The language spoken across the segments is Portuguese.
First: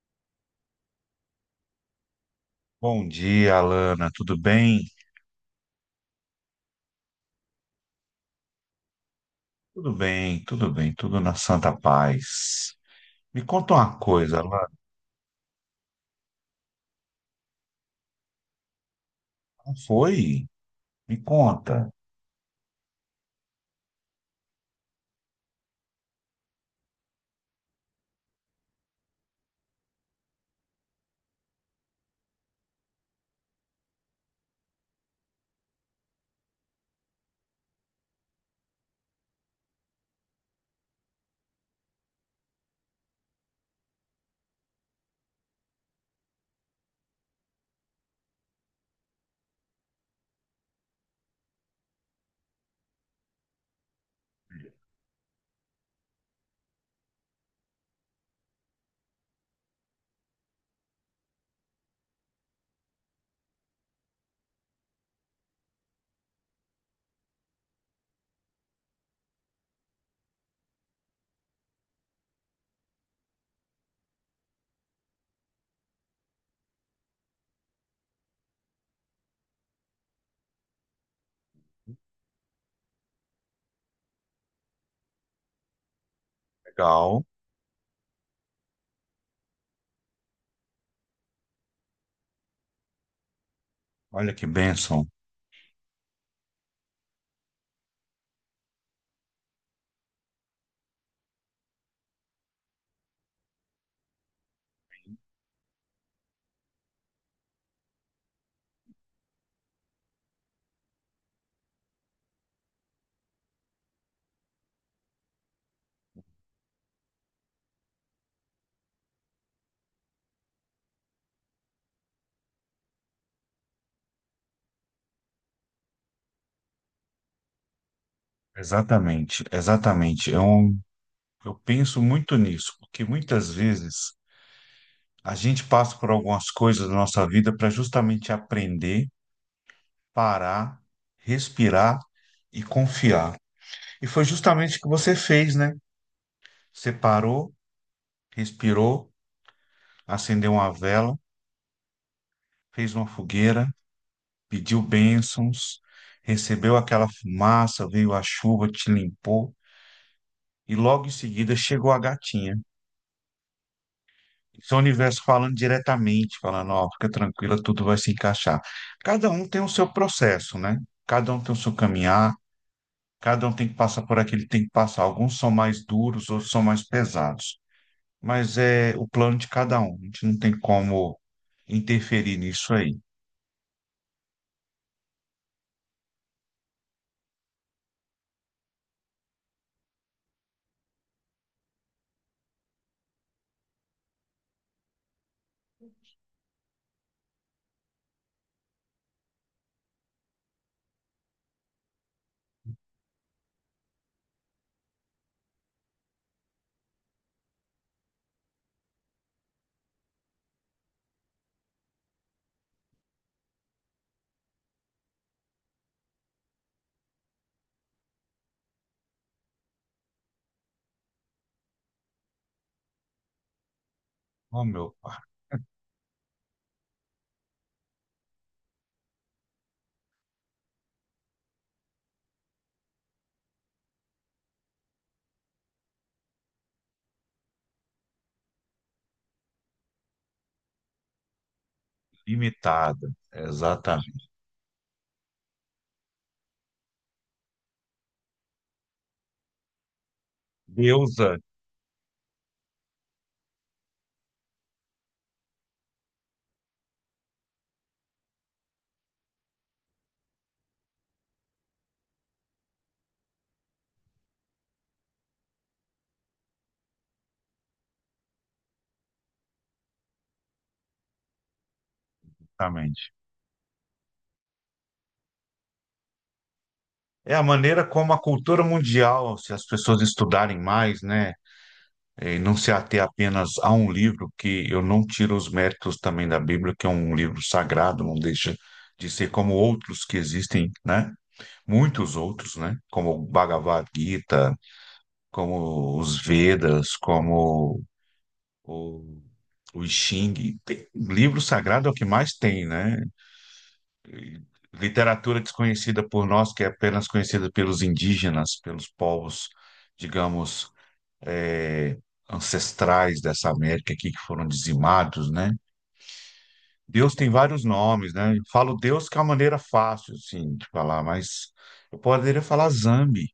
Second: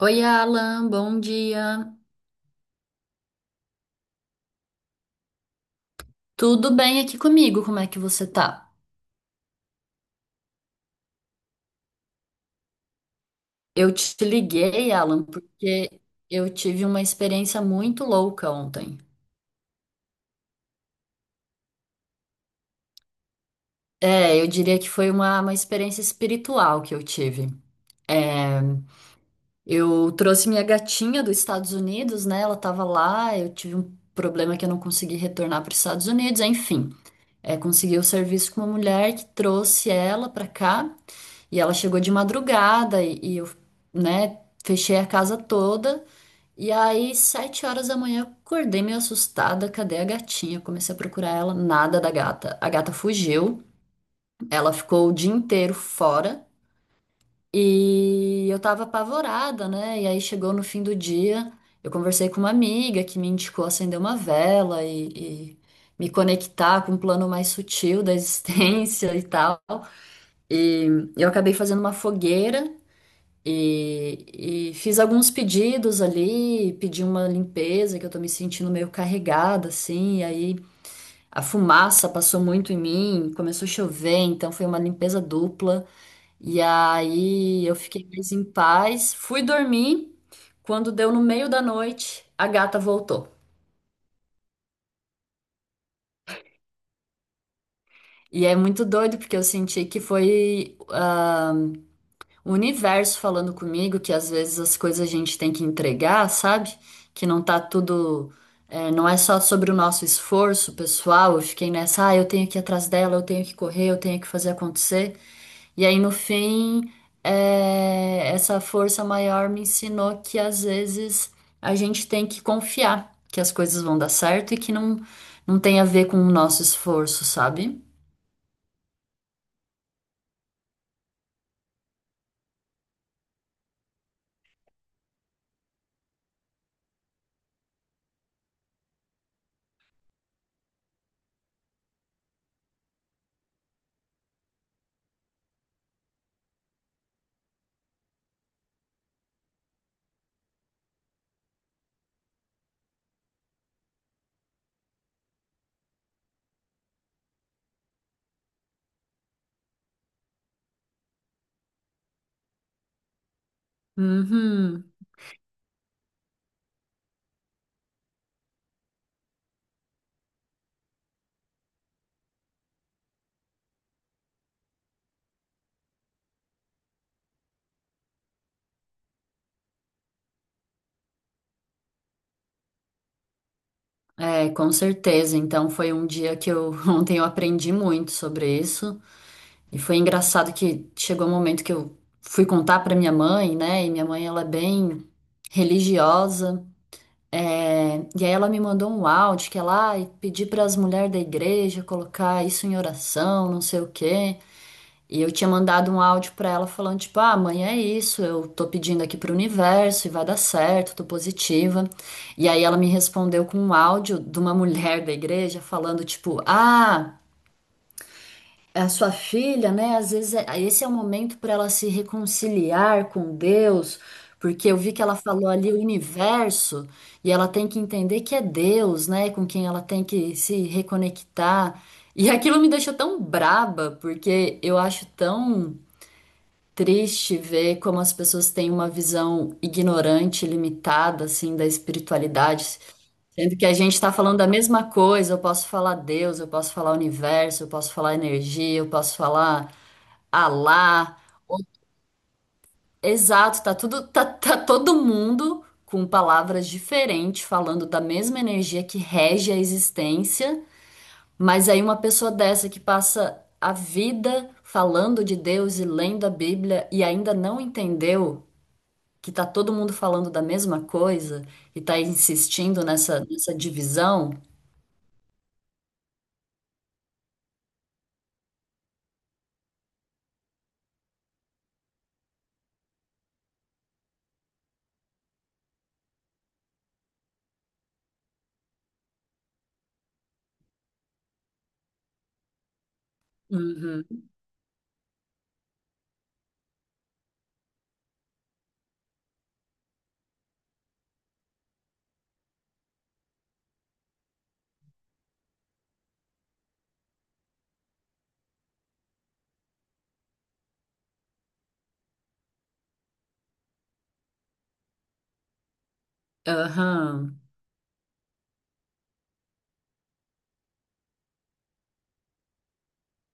Oi, Alan, bom dia. Bom dia, Alana. Tudo bem? Tudo bem aqui comigo? Como é que você tá? Tudo bem, tudo bem, tudo na santa paz. Me conta Eu uma te coisa, Alana. liguei, Alan, porque eu tive uma experiência muito louca ontem. Não foi? Me conta. É, eu diria que foi uma experiência espiritual que eu tive. É, Eu trouxe minha gatinha dos Estados Unidos, né? Ela tava lá, eu tive um problema que eu não consegui retornar para os Estados Unidos, enfim. É, conseguiu o serviço com uma mulher que trouxe ela pra cá e ela chegou de madrugada e eu, né, fechei a casa toda. E aí, 7 horas da manhã, eu acordei meio assustada. Cadê a gatinha? Comecei a procurar ela, nada da gata. A gata fugiu, ela ficou o dia inteiro fora. E eu tava apavorada, né? E aí chegou no fim do dia, eu conversei com uma amiga que me indicou acender uma vela e me conectar com um plano mais sutil da existência e tal. E eu acabei fazendo uma fogueira e, e fiz alguns pedidos ali, pedi uma limpeza, que eu tô me sentindo meio carregada, assim, e aí a fumaça passou muito em mim, começou a chover, então foi uma limpeza dupla. E Legal. aí eu fiquei mais em paz, fui dormir. Quando deu no meio da noite, a gata voltou. Olha que bênção. E é muito doido porque eu senti que foi. O universo falando comigo que às vezes as coisas a gente tem que entregar, sabe? Que não tá tudo. É, não é só sobre o nosso esforço pessoal. Eu fiquei nessa, ah, eu tenho que ir atrás dela, eu tenho que correr, eu tenho que fazer acontecer. E aí no fim, é, essa força maior me ensinou que às vezes a gente tem que confiar que as coisas vão dar certo e que não, não tem a ver com o nosso esforço, sabe? Exatamente, exatamente. Eu penso muito nisso, porque muitas vezes a gente passa por algumas coisas da nossa vida para justamente aprender, parar, respirar e confiar. E foi justamente o que você fez, né? Você parou, respirou, acendeu uma vela, fez uma fogueira, pediu bênçãos, recebeu aquela fumaça, veio a chuva, te limpou, e logo em seguida chegou a gatinha. Isso é o Uhum. universo falando diretamente, falando, ó, fica tranquila, tudo vai se encaixar. Cada um tem o seu processo, né? Cada um tem o seu caminhar, cada um tem que passar por aquele tem que passar. Alguns são mais duros, outros são mais pesados. Mas é o plano de cada um. A gente não tem como interferir nisso aí. É, com certeza. Então foi um dia que eu ontem eu aprendi muito sobre isso e foi engraçado que chegou um momento que eu fui contar para minha mãe, né? E minha mãe ela é bem religiosa. É, e aí ela me mandou um áudio que ela ah, pedi para as mulheres da igreja colocar isso em oração, não sei o quê. E eu tinha mandado um áudio pra ela falando, tipo, ah, mãe, é isso, eu tô pedindo aqui pro universo e vai dar certo, tô positiva. E aí ela me respondeu com um áudio de uma mulher da igreja falando, tipo, ah, a sua filha, né, às vezes esse é o momento pra ela se reconciliar com Deus, Oh, porque eu vi meu que ela pai, falou ali o universo e ela tem que entender que é Deus, né, com quem ela tem que se reconectar. E aquilo me deixou tão braba, porque eu acho tão triste ver como as pessoas têm uma visão ignorante, limitada, assim, da espiritualidade, limitada. sendo que a gente está Exatamente. falando da mesma coisa. Eu posso falar Deus, eu posso falar universo, eu posso falar energia, eu posso falar Alá. Deusa. Exato, tá tudo, tá todo mundo com palavras diferentes, falando da mesma energia que rege a existência, mas aí uma pessoa dessa que passa a vida falando de Deus e lendo a Bíblia e ainda não entendeu que tá todo mundo falando da mesma coisa e tá insistindo Exatamente. nessa divisão. É a maneira como a cultura mundial, se as pessoas estudarem mais, né, e não se ater apenas a um livro, que eu não tiro os méritos também da Bíblia, que é um livro sagrado, não deixa de ser como outros que existem, né, muitos outros, né, como o Bhagavad Uhum. Gita, como os Vedas, como o, o Xing. Tem- livro sagrado é o que mais tem, né? Literatura desconhecida por nós, que é apenas conhecida pelos indígenas, pelos povos, digamos, eh, ancestrais dessa América aqui que foram dizimados, né? Deus tem Aham. vários nomes, né? Eu falo Deus que é uma maneira fácil, assim, de falar, mas eu poderia falar Zambi,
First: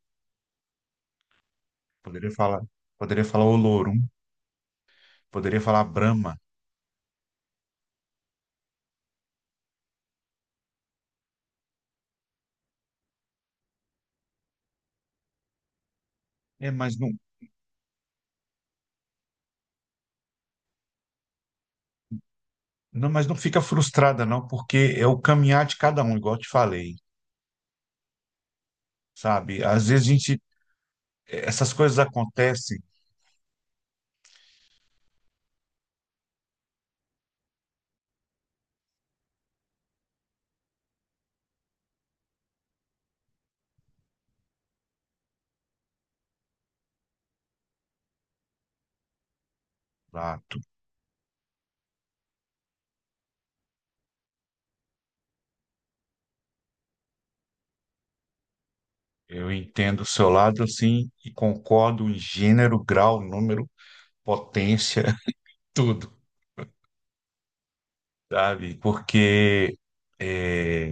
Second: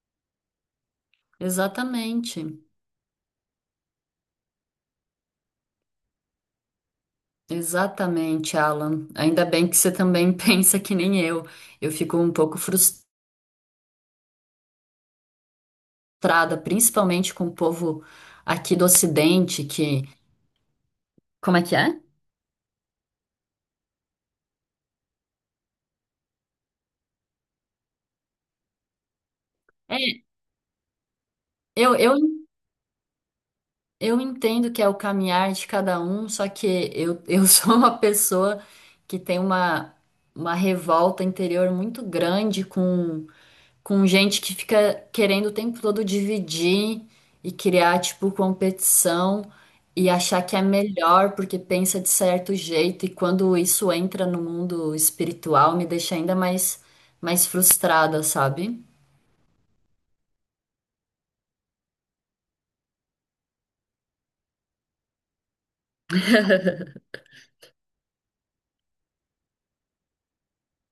poderia Exatamente. falar, poderia falar Olorum, poderia falar Brahma. Exatamente, Alan. Ainda bem que você também pensa que nem eu. Eu fico um pouco frustrada, Mas principalmente com o povo aqui do Ocidente, que. Como é que é? não, mas não fica frustrada, não, porque é o caminhar de cada um, igual eu te falei, sabe? Às vezes a É, gente, essas eu, coisas eu acontecem. Eu entendo que é o caminhar de cada um, só que eu sou uma pessoa que tem uma revolta interior muito grande com gente que fica querendo o tempo todo dividir e criar, tipo, competição e achar que Exato. é melhor porque pensa de certo jeito. E quando isso entra no mundo espiritual, me deixa ainda mais, mais frustrada, sabe? Eu entendo o seu lado, assim, e concordo em gênero, grau, número, potência, tudo, sabe? Porque é,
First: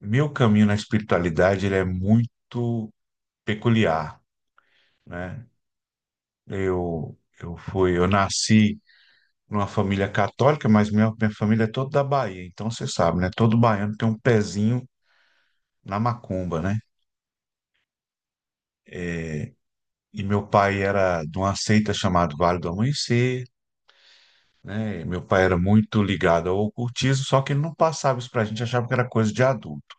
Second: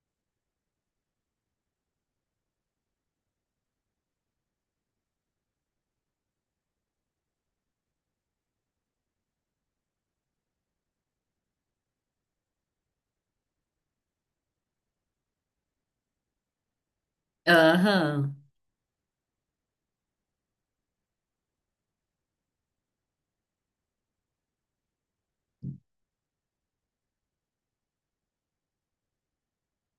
meu caminho na espiritualidade ele é muito peculiar, né? Eu nasci numa família católica, mas minha família é toda da Bahia, então você sabe, né? Todo baiano tem um pezinho na macumba, né? Aham, E meu pai era de uma seita chamada Vale do Amanhecer, né? Meu pai era muito ligado ao ocultismo, só que ele não passava isso pra gente, achava que era coisa de adulto.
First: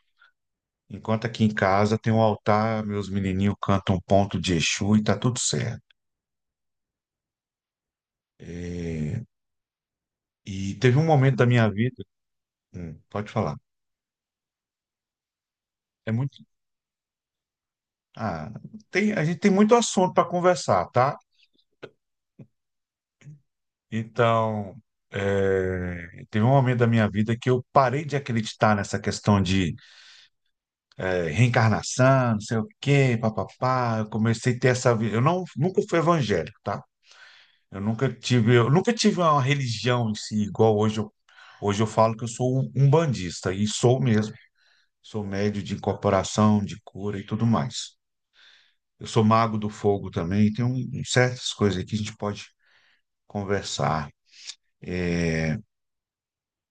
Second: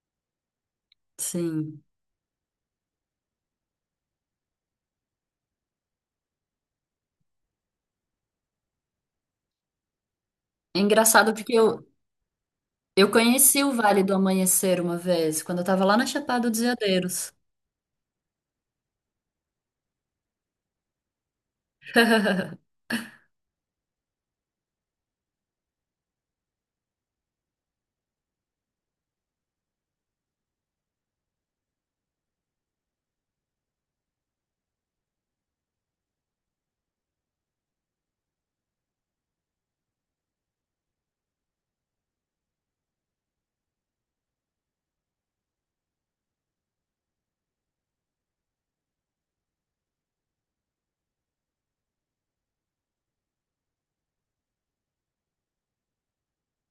Enquanto aqui em sim. casa tem um altar, meus menininhos cantam um ponto de Exu e tá tudo certo. É, E É teve um engraçado momento da minha vida. Eu Pode falar. conheci o Vale do Amanhecer uma vez, quando eu estava lá na É muito, Chapada dos Veadeiros. ah, tem, a gente tem muito assunto para conversar, tá? Então, teve um momento da minha vida que eu parei de acreditar nessa questão de reencarnação, não sei o quê, papapá. Eu comecei a ter essa vida. Eu não, nunca fui evangélico, tá? Eu nunca tive uma religião em si, igual hoje eu falo que eu sou um umbandista, e sou mesmo. Sou médio de incorporação, de cura e tudo mais. Eu sou mago do fogo também, tem um certas coisas aqui que a gente pode conversar.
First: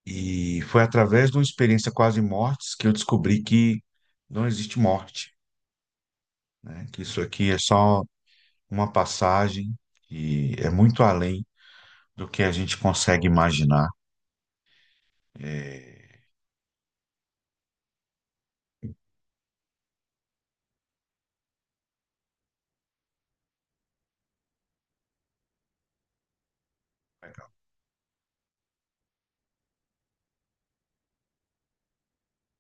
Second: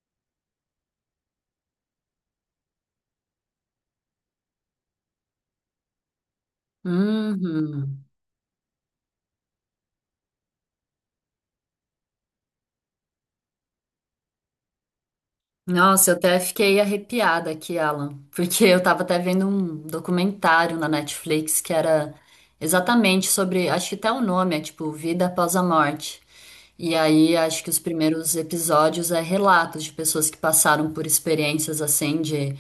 E foi através de uma experiência quase mortes que eu descobri que não existe morte, né? Que isso aqui é só Uhum. uma passagem que é muito além do que a gente consegue imaginar. Nossa, eu até fiquei arrepiada aqui, Alan, porque eu tava até vendo um documentário na Netflix que era exatamente sobre, acho que até o nome é tipo Vida Após a Morte. E aí acho que os primeiros episódios é relatos de pessoas que passaram por experiências assim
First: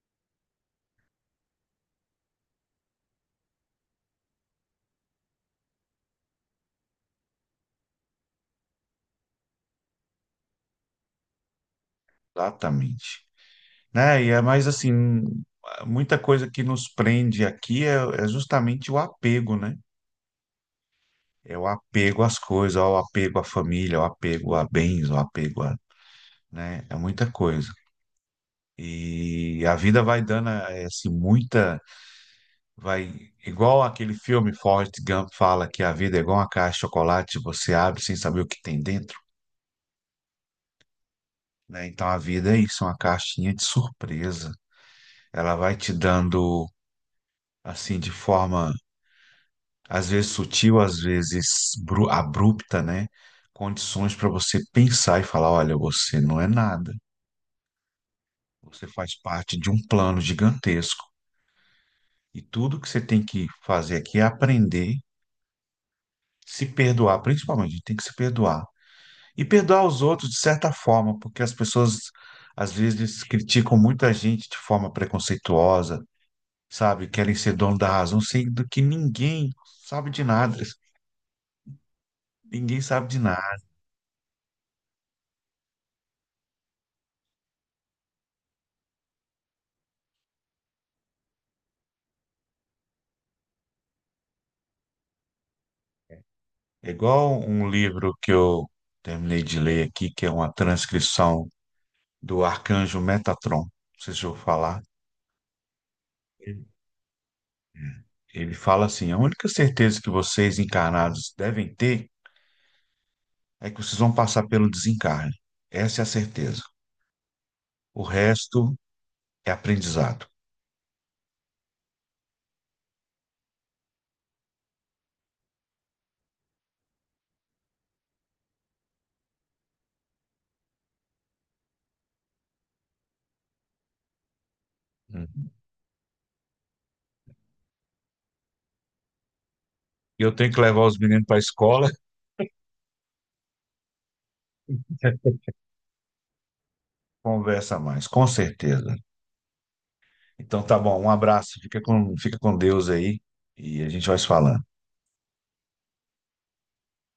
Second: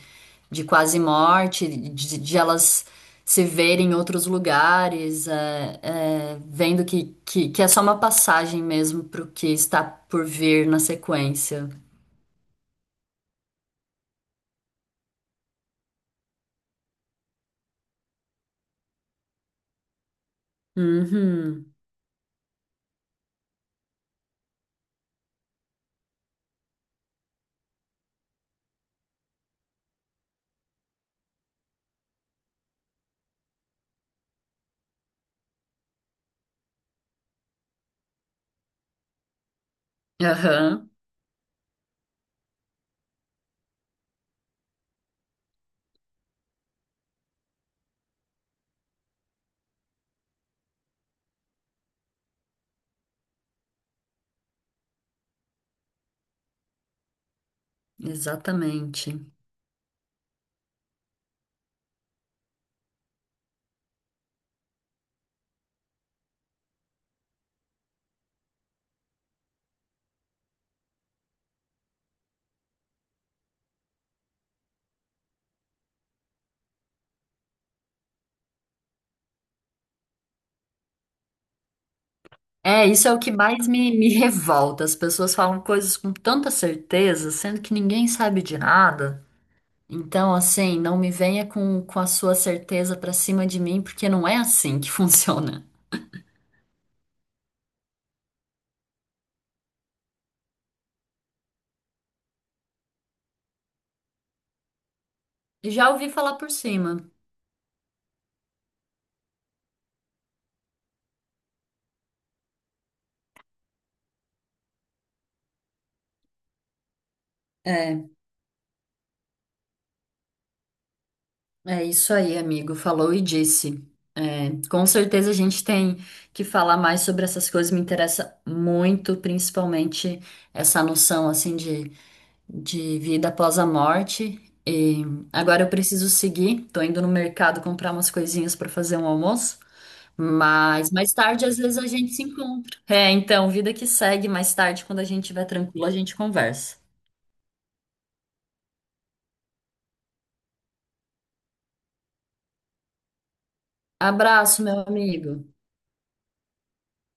de quase morte, de elas se verem em outros lugares, vendo que é só uma passagem mesmo pro que está por vir na sequência. Exatamente. Né? E é mais assim, muita coisa que nos prende aqui é justamente o apego, né? É o Uhum. apego às coisas, o apego à família, o apego a bens, o apego a, né? É muita coisa. E a vida vai dando assim, muita, vai, igual aquele filme Forrest Gump fala que a vida é igual uma caixa de chocolate, você abre sem saber o que tem dentro. Aham, Né? Então a vida é isso, é uma caixinha de surpresa. Ela vai te dando, assim, de forma às vezes sutil, às vezes bru- abrupta, né? Condições para você pensar e falar: olha, você não é nada, você exatamente. faz parte de um plano gigantesco. E tudo que você tem que fazer aqui é aprender, se perdoar, principalmente, a gente tem que se perdoar. E perdoar os outros de certa forma, porque as pessoas às vezes criticam muita gente de forma preconceituosa, sabe? Querem ser dono da razão, sendo que ninguém sabe de nada. Ninguém É, isso sabe é de o que nada. mais me, me revolta. As pessoas falam coisas com tanta certeza, sendo que ninguém sabe de nada. Então, assim, não me venha com a sua certeza pra cima de mim, porque não é assim que funciona. É igual um livro que eu terminei de ler aqui, que é uma transcrição do Arcanjo Metatron. Não sei se eu vou falar. Já ouvi falar por Ele cima. ele fala assim: a única certeza que vocês encarnados devem ter é que vocês vão passar pelo desencarne. Essa é a certeza. O É, resto é aprendizado. É isso aí, amigo. Falou e disse. É, com certeza a gente tem que falar mais sobre essas coisas. Me interessa muito, principalmente essa noção, assim, de vida após a morte. E Uhum. agora eu preciso seguir. Tô indo no mercado comprar umas coisinhas para fazer um almoço. Eu tenho que levar Mas os mais meninos para a tarde, às vezes, a escola, gente se encontra. É, então, vida que segue. Mais tarde, quando a gente estiver tranquilo, a gente conversa. conversa mais, com certeza. Então tá bom, um abraço, fica com Deus aí e a gente vai se Abraço, falando. meu amigo.